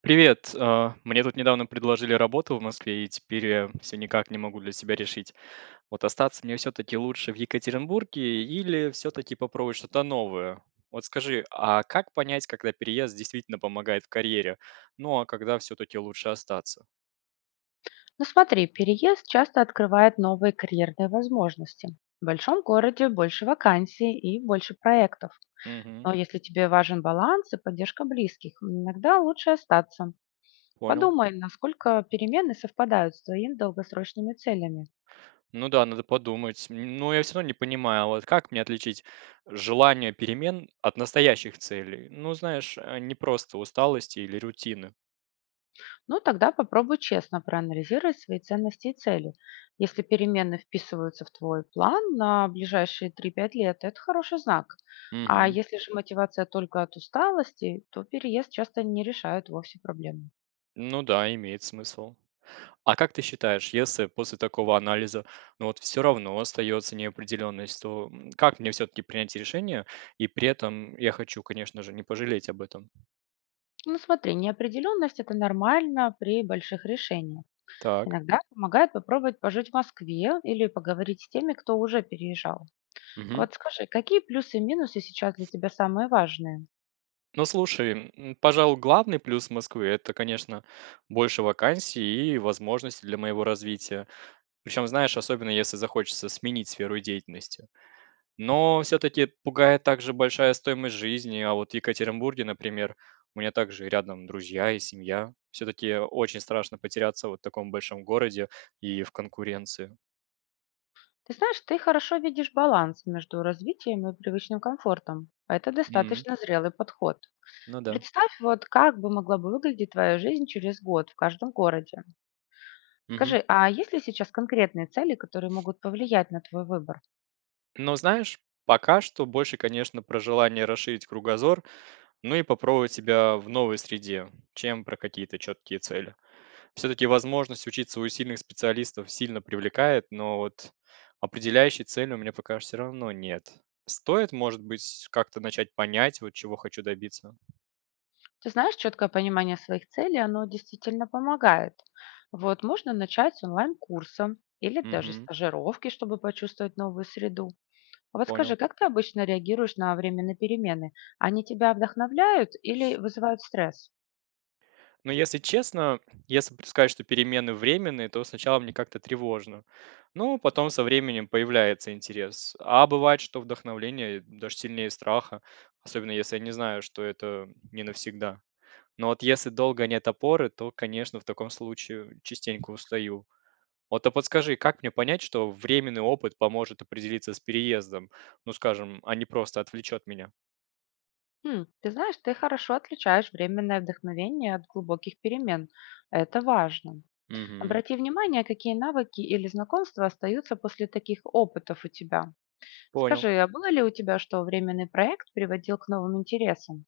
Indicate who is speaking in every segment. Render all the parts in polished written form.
Speaker 1: Привет. Мне тут недавно предложили работу в Москве, и теперь я все никак не могу для себя решить. Вот остаться мне все-таки лучше в Екатеринбурге или все-таки попробовать что-то новое? Вот скажи, а как понять, когда переезд действительно помогает в карьере? Ну, а когда все-таки лучше остаться?
Speaker 2: Ну смотри, переезд часто открывает новые карьерные возможности. В большом городе больше вакансий и больше проектов.
Speaker 1: Угу,
Speaker 2: Но если тебе важен баланс и поддержка близких, иногда лучше остаться.
Speaker 1: понял.
Speaker 2: Подумай, насколько перемены совпадают с твоими долгосрочными целями.
Speaker 1: Ну да, надо подумать. Но я все равно не понимаю, вот как мне отличить желание перемен от настоящих целей? Ну, знаешь, не просто усталости или рутины.
Speaker 2: Ну, тогда попробуй честно проанализировать свои ценности и цели. Если перемены вписываются в твой план на ближайшие три-пять лет, это хороший знак. А
Speaker 1: Угу.
Speaker 2: если же мотивация только от усталости, то переезд часто не решает вовсе проблему.
Speaker 1: Ну да, имеет смысл. А как ты считаешь, если после такого анализа, ну вот все равно остается неопределенность, то как мне все-таки принять решение? И при этом я хочу, конечно же, не пожалеть об этом.
Speaker 2: Ну, смотри, неопределенность– это нормально при больших решениях.
Speaker 1: Так.
Speaker 2: Иногда помогает попробовать пожить в Москве или поговорить с теми, кто уже переезжал.
Speaker 1: Мгм.
Speaker 2: Вот скажи, какие плюсы и минусы сейчас для тебя самые важные?
Speaker 1: Ну слушай, пожалуй, главный плюс Москвы это, конечно, больше вакансий и возможностей для моего развития. Причем, знаешь, особенно если захочется сменить сферу деятельности. Но все-таки пугает также большая стоимость жизни. А вот в Екатеринбурге, например, у меня также рядом друзья и семья. Все-таки очень страшно потеряться вот в таком большом городе и в конкуренции.
Speaker 2: Ты знаешь, ты хорошо видишь баланс между развитием и привычным комфортом. Это
Speaker 1: М,
Speaker 2: достаточно зрелый подход.
Speaker 1: Ну да.
Speaker 2: Представь, вот как бы могла бы выглядеть твоя жизнь через год в каждом городе.
Speaker 1: Мгм.
Speaker 2: Скажи, а есть ли сейчас конкретные цели, которые могут повлиять на твой выбор?
Speaker 1: Но знаешь, пока что больше, конечно, про желание расширить кругозор, ну и попробовать себя в новой среде, чем про какие-то четкие цели. Все-таки возможность учиться у сильных специалистов сильно привлекает, но вот определяющей цели у меня пока все равно нет. Стоит, может быть, как-то начать понять, вот чего хочу добиться.
Speaker 2: Ты знаешь, четкое понимание своих целей, оно действительно помогает. Вот можно начать с онлайн-курса или даже
Speaker 1: Мгм,
Speaker 2: стажировки, чтобы почувствовать новую среду. А вот
Speaker 1: понял.
Speaker 2: скажи, как ты обычно реагируешь на временные перемены? Они тебя вдохновляют или вызывают стресс?
Speaker 1: Но если честно, если б сказать, что перемены временные, то сначала мне как-то тревожно. Ну, потом со временем появляется интерес. А бывает, что вдохновление даже сильнее страха, особенно если я не знаю, что это не навсегда. Но вот если долго нет опоры, то, конечно, в таком случае частенько устаю. Вот а подскажи, как мне понять, что временный опыт поможет определиться с переездом? Ну, скажем, а не просто отвлечет меня.
Speaker 2: Хм, ты знаешь, ты хорошо отличаешь временное вдохновение от глубоких перемен. Это важно.
Speaker 1: Мгм.
Speaker 2: Обрати внимание, какие навыки или знакомства остаются после таких опытов у тебя.
Speaker 1: Понял.
Speaker 2: Скажи, а было ли у тебя, что временный проект приводил к новым интересам?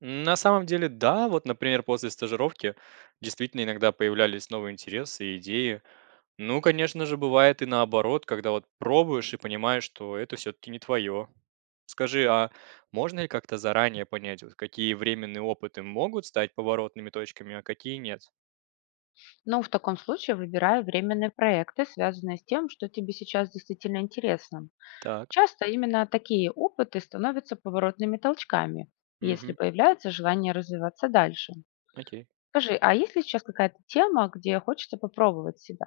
Speaker 1: На самом деле, да, вот, например, после стажировки действительно иногда появлялись новые интересы и идеи. Ну, конечно же, бывает и наоборот, когда вот пробуешь и понимаешь, что это все-таки не твое. Скажи, а можно ли как-то заранее понять, вот какие временные опыты могут стать поворотными точками, а какие нет?
Speaker 2: Ну, в таком случае выбирай временные проекты, связанные с тем, что тебе сейчас действительно интересно.
Speaker 1: Так.
Speaker 2: Часто именно такие опыты становятся поворотными толчками, если
Speaker 1: Мгм.
Speaker 2: появляется желание развиваться дальше.
Speaker 1: Окей.
Speaker 2: Скажи, а есть ли сейчас какая-то тема, где хочется попробовать себя?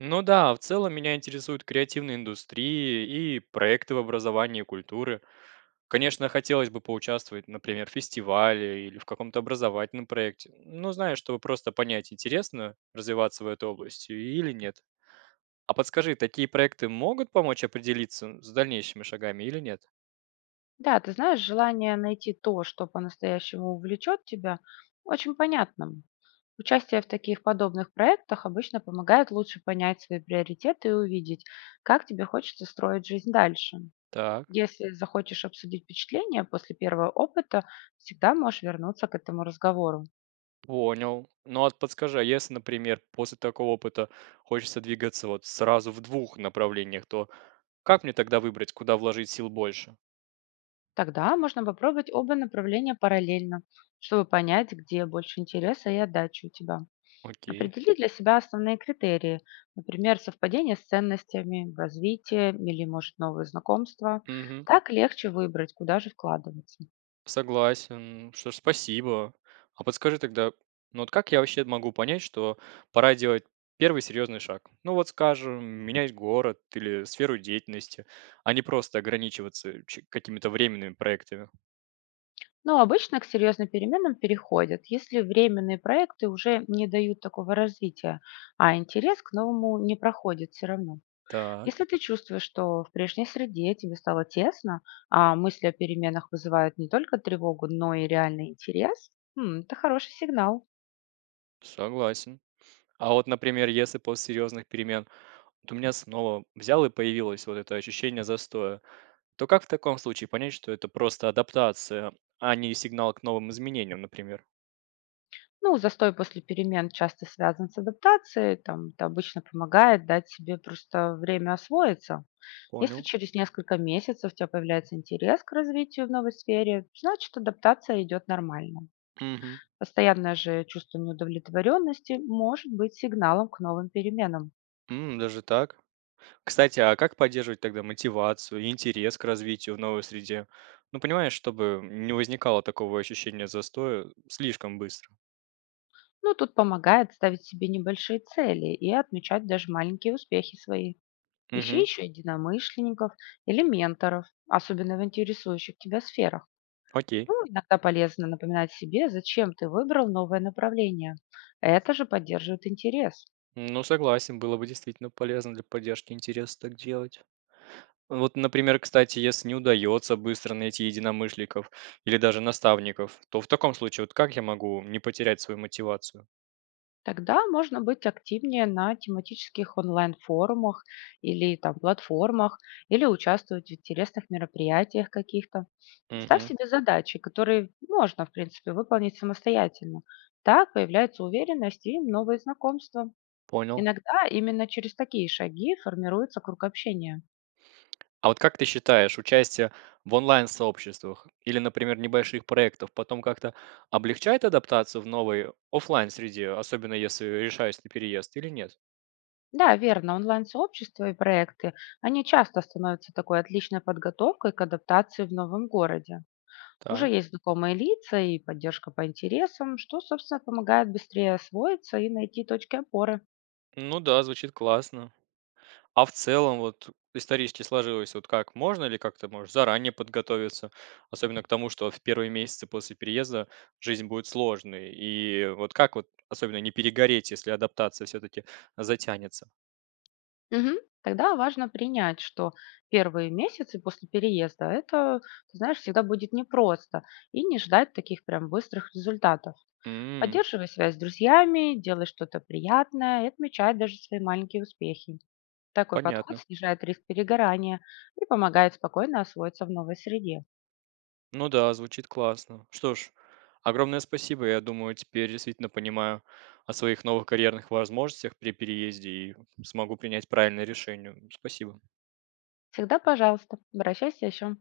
Speaker 1: Ну да, в целом меня интересуют креативные индустрии и проекты в образовании и культуры. Конечно, хотелось бы поучаствовать, например, в фестивале или в каком-то образовательном проекте. Ну, знаешь, чтобы просто понять, интересно развиваться в этой области или нет. А подскажи, такие проекты могут помочь определиться с дальнейшими шагами или нет?
Speaker 2: Да, ты знаешь, желание найти то, что по-настоящему увлечет тебя, очень понятно. Участие в таких подобных проектах обычно помогает лучше понять свои приоритеты и увидеть, как тебе хочется строить жизнь дальше.
Speaker 1: Так,
Speaker 2: Если захочешь обсудить впечатления после первого опыта, всегда можешь вернуться к этому разговору.
Speaker 1: понял. Ну а подскажи, а если, например, после такого опыта хочется двигаться вот сразу в двух направлениях, то как мне тогда выбрать, куда вложить сил больше?
Speaker 2: Тогда можно попробовать оба направления параллельно, чтобы понять, где больше интереса и отдачи у тебя.
Speaker 1: Окей.
Speaker 2: Определи для себя основные критерии, например, совпадение с ценностями, развитие или, может, новые знакомства.
Speaker 1: Мгм.
Speaker 2: Так легче выбрать, куда же вкладываться.
Speaker 1: Согласен. Что ж, спасибо. А подскажи тогда, ну вот как я вообще могу понять, что пора делать первый серьезный шаг? Ну вот скажем, менять город или сферу деятельности, а не просто ограничиваться какими-то временными проектами.
Speaker 2: Но обычно к серьезным переменам переходят, если временные проекты уже не дают такого развития, а интерес к новому не проходит все равно.
Speaker 1: Так,
Speaker 2: Если ты чувствуешь, что в прежней среде тебе стало тесно, а мысли о переменах вызывают не только тревогу, но и реальный интерес, м, это хороший сигнал.
Speaker 1: согласен. А вот, например, если после серьезных перемен вот у меня снова взял и появилось вот это ощущение застоя, то как в таком случае понять, что это просто адаптация, а не сигнал к новым изменениям, например?
Speaker 2: Ну, застой после перемен часто связан с адаптацией, там, это обычно помогает дать себе просто время освоиться. Если
Speaker 1: Понял.
Speaker 2: через несколько месяцев у тебя появляется интерес к развитию в новой сфере, значит адаптация идет нормально.
Speaker 1: Угу.
Speaker 2: Постоянное же чувство неудовлетворенности может быть сигналом к новым переменам.
Speaker 1: Даже так? Кстати, а как поддерживать тогда мотивацию и интерес к развитию в новой среде? Ну, понимаешь, чтобы не возникало такого ощущения застоя слишком быстро.
Speaker 2: Ну, тут помогает ставить себе небольшие цели и отмечать даже маленькие успехи свои. Ищи
Speaker 1: Угу,
Speaker 2: еще единомышленников или менторов, особенно в интересующих тебя сферах.
Speaker 1: окей.
Speaker 2: Ну, иногда полезно напоминать себе, зачем ты выбрал новое направление. Это же поддерживает интерес.
Speaker 1: Ну, согласен, было бы действительно полезно для поддержки интереса так делать. Вот, например, кстати, если не удается быстро найти единомышленников или даже наставников, то в таком случае вот как я могу не потерять свою мотивацию?
Speaker 2: Тогда можно быть активнее на тематических онлайн-форумах или там платформах, или участвовать в интересных мероприятиях каких-то. Ставь
Speaker 1: Угу,
Speaker 2: себе задачи, которые можно, в принципе, выполнить самостоятельно. Так появляется уверенность и новые знакомства.
Speaker 1: понял.
Speaker 2: Иногда именно через такие шаги формируется круг общения.
Speaker 1: А вот как ты считаешь, участие в онлайн-сообществах или, например, небольших проектов потом как-то облегчает адаптацию в новой оффлайн среде, особенно если решаюсь на переезд или нет?
Speaker 2: Да, верно, онлайн-сообщества и проекты, они часто становятся такой отличной подготовкой к адаптации в новом городе. Уже
Speaker 1: Так.
Speaker 2: есть знакомые лица и поддержка по интересам, что, собственно, помогает быстрее освоиться и найти точки опоры.
Speaker 1: Ну да, звучит классно. А в целом, вот исторически сложилось, вот как можно ли как-то, может, заранее подготовиться, особенно к тому, что в первые месяцы после переезда жизнь будет сложной. И вот как вот особенно не перегореть, если адаптация все-таки затянется?
Speaker 2: Мгм. Тогда важно принять, что первые месяцы после переезда это, ты знаешь, всегда будет непросто, и не ждать таких прям быстрых результатов.
Speaker 1: М,
Speaker 2: Поддерживай связь с друзьями, делай что-то приятное и отмечай даже свои маленькие успехи. Такой подход
Speaker 1: понятно.
Speaker 2: снижает риск перегорания и помогает спокойно освоиться в новой среде.
Speaker 1: Ну да, звучит классно. Что ж, огромное спасибо. Я думаю, теперь действительно понимаю о своих новых карьерных возможностях при переезде и смогу принять правильное решение. Спасибо.
Speaker 2: Всегда, пожалуйста, обращайся еще.